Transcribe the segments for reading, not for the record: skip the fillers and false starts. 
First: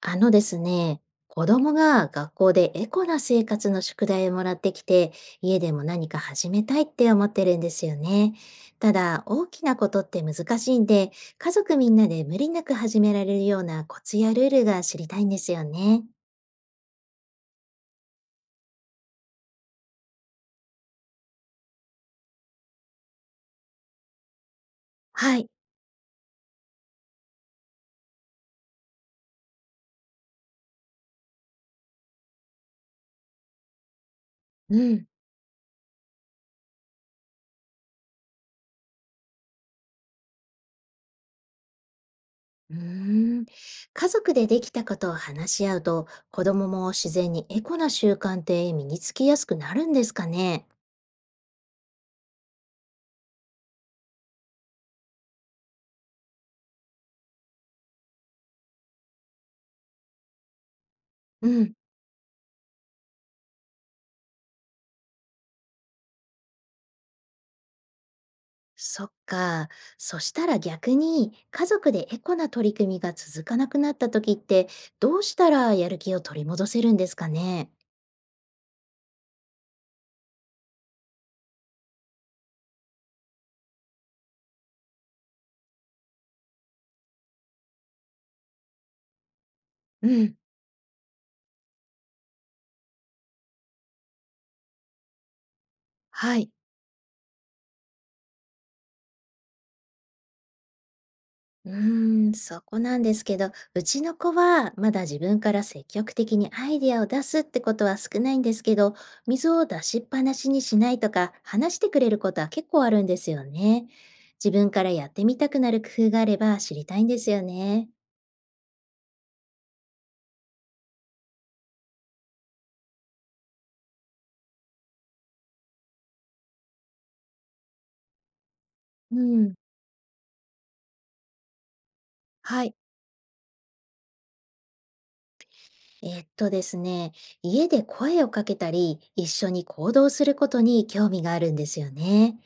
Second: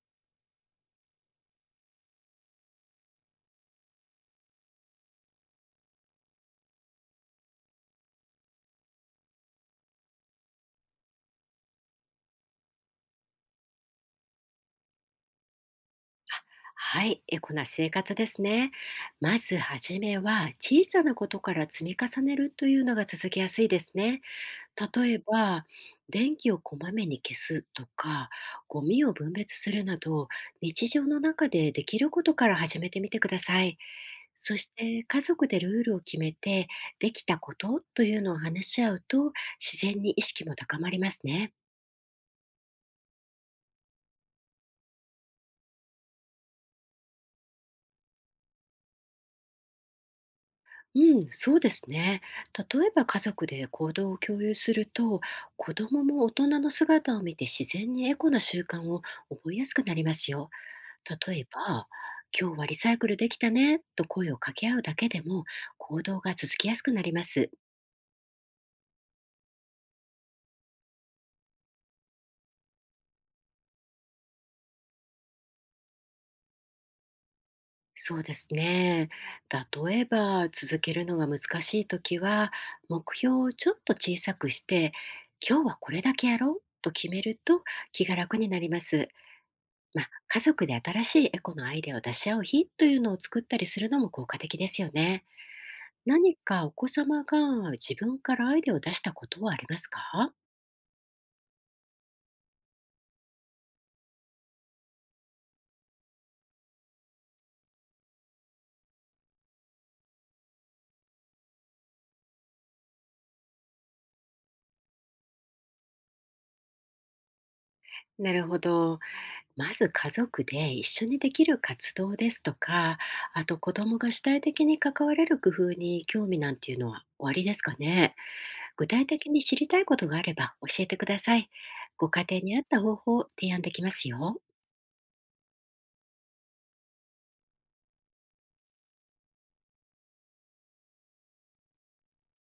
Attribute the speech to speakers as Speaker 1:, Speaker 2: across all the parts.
Speaker 1: あのですね、子供が学校でエコな生活の宿題をもらってきて、家でも何か始めたいって思ってるんですよね。ただ、大きなことって難しいんで、家族みんなで無理なく始められるようなコツやルールが知りたいんですよね。
Speaker 2: はい、エコな生活ですね。まずはじめは小さなことから積み重ねるというのが続きやすいですね。例え
Speaker 1: はい。
Speaker 2: ば、電気をこまめに消すとか、ゴミを分別するなど、日常の中でできることから始めてみてください。そし
Speaker 1: う
Speaker 2: て
Speaker 1: ん。
Speaker 2: 家族でルールを決めて、できたことというのを話し合うと、自然に意識も高まりますね。
Speaker 1: うーん。家族でできたことを話し合うと、子供も自然にエコな習慣って身につきやすくなるんですかね。
Speaker 2: うん、そうですね。例えば家族で行動を共有すると、子供も大人の姿を見て自然にエコな習慣を覚えやすくなりますよ。例え
Speaker 1: うん、
Speaker 2: ば、今日はリサイクルできたねと声を掛け合うだけでも行動が続きやすくなります。
Speaker 1: そっか。そしたら逆に、家族でエコな取り組みが続かなくなった時って、どうしたらやる気を取り戻せるんですかね？
Speaker 2: そうですね。例えば、続けるのが難しいときは、目標をちょっと小さくして、今日はこれだけやろうと決めると気が楽になります。ま
Speaker 1: う
Speaker 2: あ、
Speaker 1: ん、
Speaker 2: 家族で新しいエコのアイデアを出し合う日というのを作ったりするのも効果的ですよね。何
Speaker 1: はい。
Speaker 2: かお子様が自分からアイデアを出したことはありますか。
Speaker 1: うーん、そこなんですけど、うちの子はまだ自分から積極的にアイデアを出すってことは少ないんですけど、水を出しっぱなしにしないとか、話してくれることは結構あるんですよね。自分からやってみたくなる工夫があれば知りたいんですよね。
Speaker 2: なるほど。まず家族で一緒にできる活動ですとか、あと子供が主体的に関われる工夫に興味なんていうのはおありですかね。具体
Speaker 1: う
Speaker 2: 的に
Speaker 1: ん。
Speaker 2: 知りたいことがあれば教えてください。ご家庭に合っ
Speaker 1: はい。
Speaker 2: た方法を提案できますよ。
Speaker 1: えっとですね、家で声をかけたり、一緒に行動することに興味があるんですよね。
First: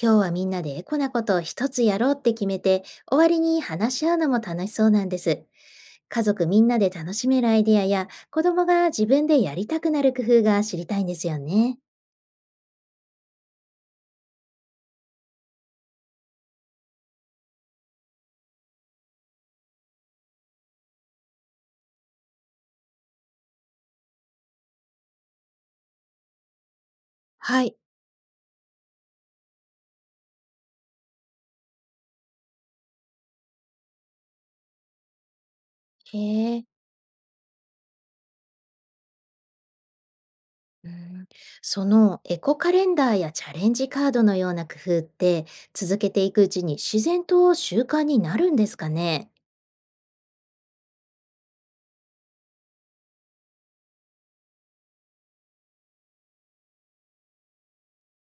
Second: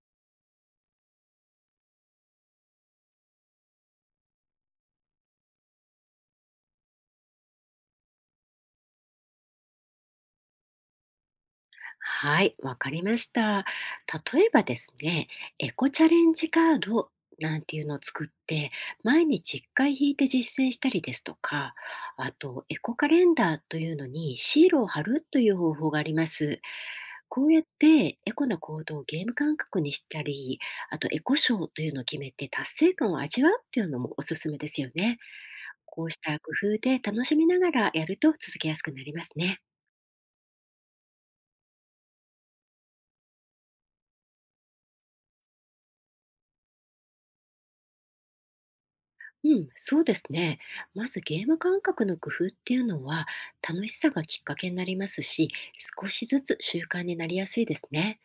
Speaker 1: 今日はみんなでエコなことを一つやろうって決めて、終わりに話し合うのも楽しそうなんです。家族みんなで楽しめるアイデアや、子供が自分でやりたくなる工夫が知りたいんですよね。
Speaker 2: はい、わかりました。例えばですね、エコチャレンジカードなんていうのを作って、毎日1回引いて実践したりですとか、あと、エコカレンダーというのにシールを貼るという方法があります。こうや
Speaker 1: は
Speaker 2: っ
Speaker 1: い。
Speaker 2: てエコな行動をゲーム感覚にしたり、あとエコ賞というのを決めて達成感を味わうっていうのもおすすめですよね。こうした工
Speaker 1: へえ。
Speaker 2: 夫で楽しみながらやると続けやすくなりますね。
Speaker 1: うん、そのエコカレンダーやチャレンジカードのような工夫って続けていくうちに自然と習慣になるんですかね？
Speaker 2: うん、そうですね。まずゲーム感覚の工夫っていうのは楽しさがきっかけになりますし、少しずつ習慣になりやすいですね。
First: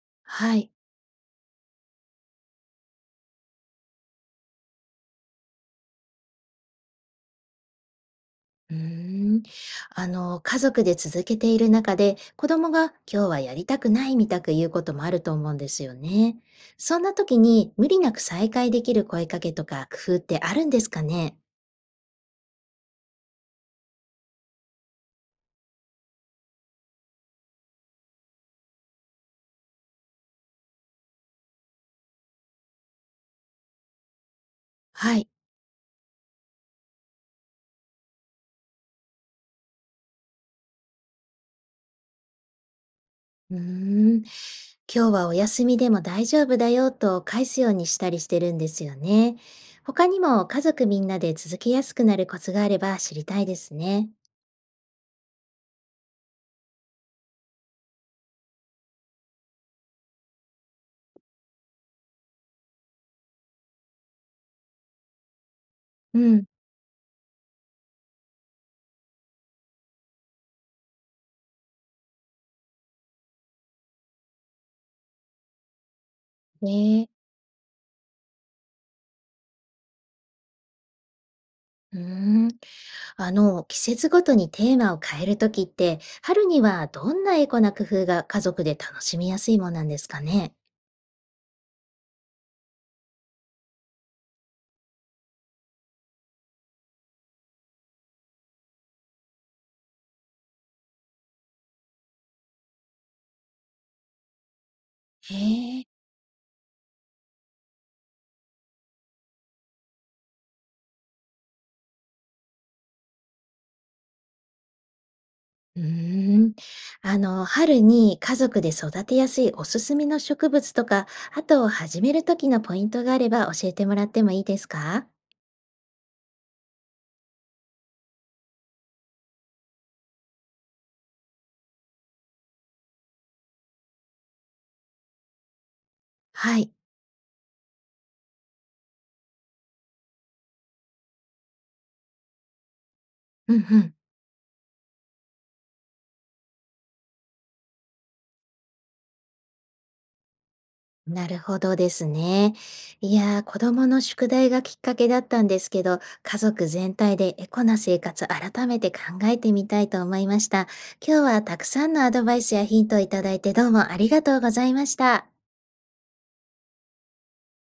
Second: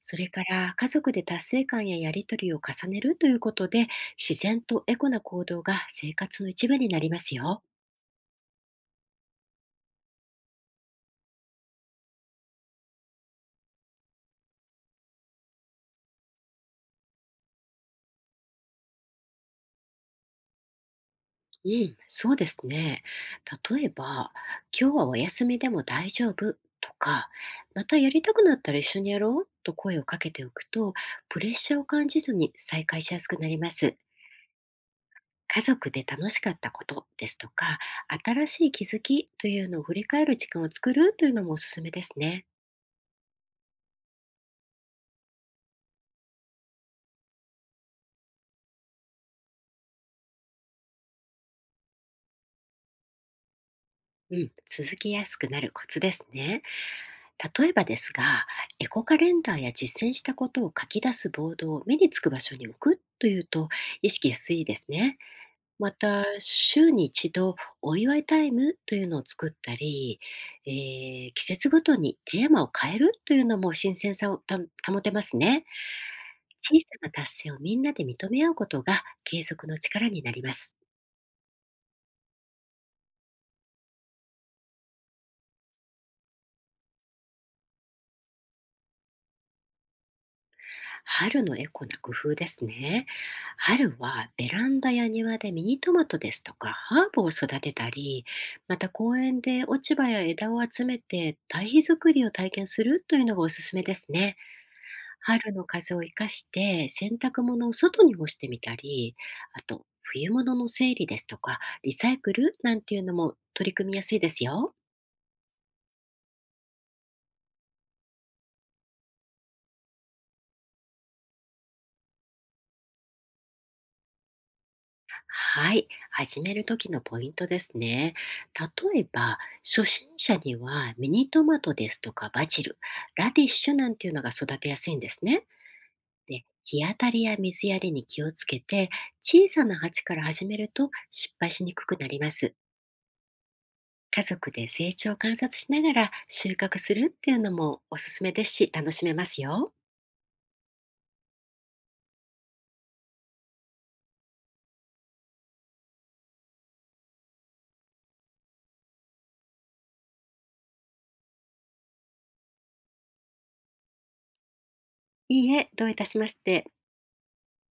Speaker 2: それか
Speaker 1: はい。
Speaker 2: ら家族で達成感ややりとりを重ねるということで、自然とエコな行動が生活の一部になりますよ。
Speaker 1: うーん、家族で続けている中で、子供が今日はやりたくないみたく言うこともあると思うんですよね。そんな時に無理なく再会できる声かけとか工夫ってあるんですかね？
Speaker 2: うん、そうですね。例えば、今日はお休みでも大丈夫とか、またやりたくなったら一緒にやろうと声をかけておくと、プレッシャーを感じずに再開しやすくなります。
Speaker 1: はい。
Speaker 2: 家族で楽しかったことですとか、新しい気づきというのを振り返る時間を作るというのもおすすめですね。
Speaker 1: うーん。今日はお休みでも大丈夫だよと返すようにしたりしてるんですよね。他にも家族みんなで続けやすくなるコツがあれば知りたいですね。
Speaker 2: うん、続きやすくなるコツですね。例えばですが、エコカレンダーや実践したことを書き出すボードを目につく場所に置くというと意識しやすいですね。ま
Speaker 1: う
Speaker 2: た、
Speaker 1: ん。
Speaker 2: 週に一度お祝いタイムというのを作ったり、え季節ごとにテーマを変えるというのも新鮮さをた保てますね。小さ
Speaker 1: ね
Speaker 2: な
Speaker 1: え。
Speaker 2: 達成をみんなで認め合うことが継続の力になります。
Speaker 1: うーん。季節ごとにテーマを変えるときって、春にはどんなエコな工夫が家族で楽しみやすいものなんですかね？
Speaker 2: 春のエコな工夫ですね。春はベランダや庭でミニトマトですとかハーブを育てたり、また公園で落ち葉や枝を集めて堆肥作りを体験するというのがおすすめですね。
Speaker 1: へ
Speaker 2: 春の
Speaker 1: え、
Speaker 2: 風を生かして洗濯物を外に干してみたり、あと冬物の整理ですとかリサイクルなんていうのも取り組みやすいですよ。
Speaker 1: うーん。春に家族で育てやすいおすすめの植物とか、あと始めるときのポイントがあれば教えてもらってもいいですか？
Speaker 2: はい、始める時のポイントですね。例えば、初心者にはミニトマトですとかバジル、ラディッシュなんていうのが育てやすいんですね。で、
Speaker 1: はい。
Speaker 2: 日当たりや水やりに気をつけて、小さな鉢から始めると失敗しにくくなります。
Speaker 1: うんうん。
Speaker 2: 家族で成長を観察しながら収穫するっていうのもおすすめですし、楽しめますよ。
Speaker 1: なるほどですね。いやー、子供の宿題がきっかけだったんですけど、家族全体でエコな生活改めて考えてみたいと思いました。今日はたくさんのアドバイスやヒントをいただいてどうもありがとうございました。
Speaker 2: いいえ、どういたしまして。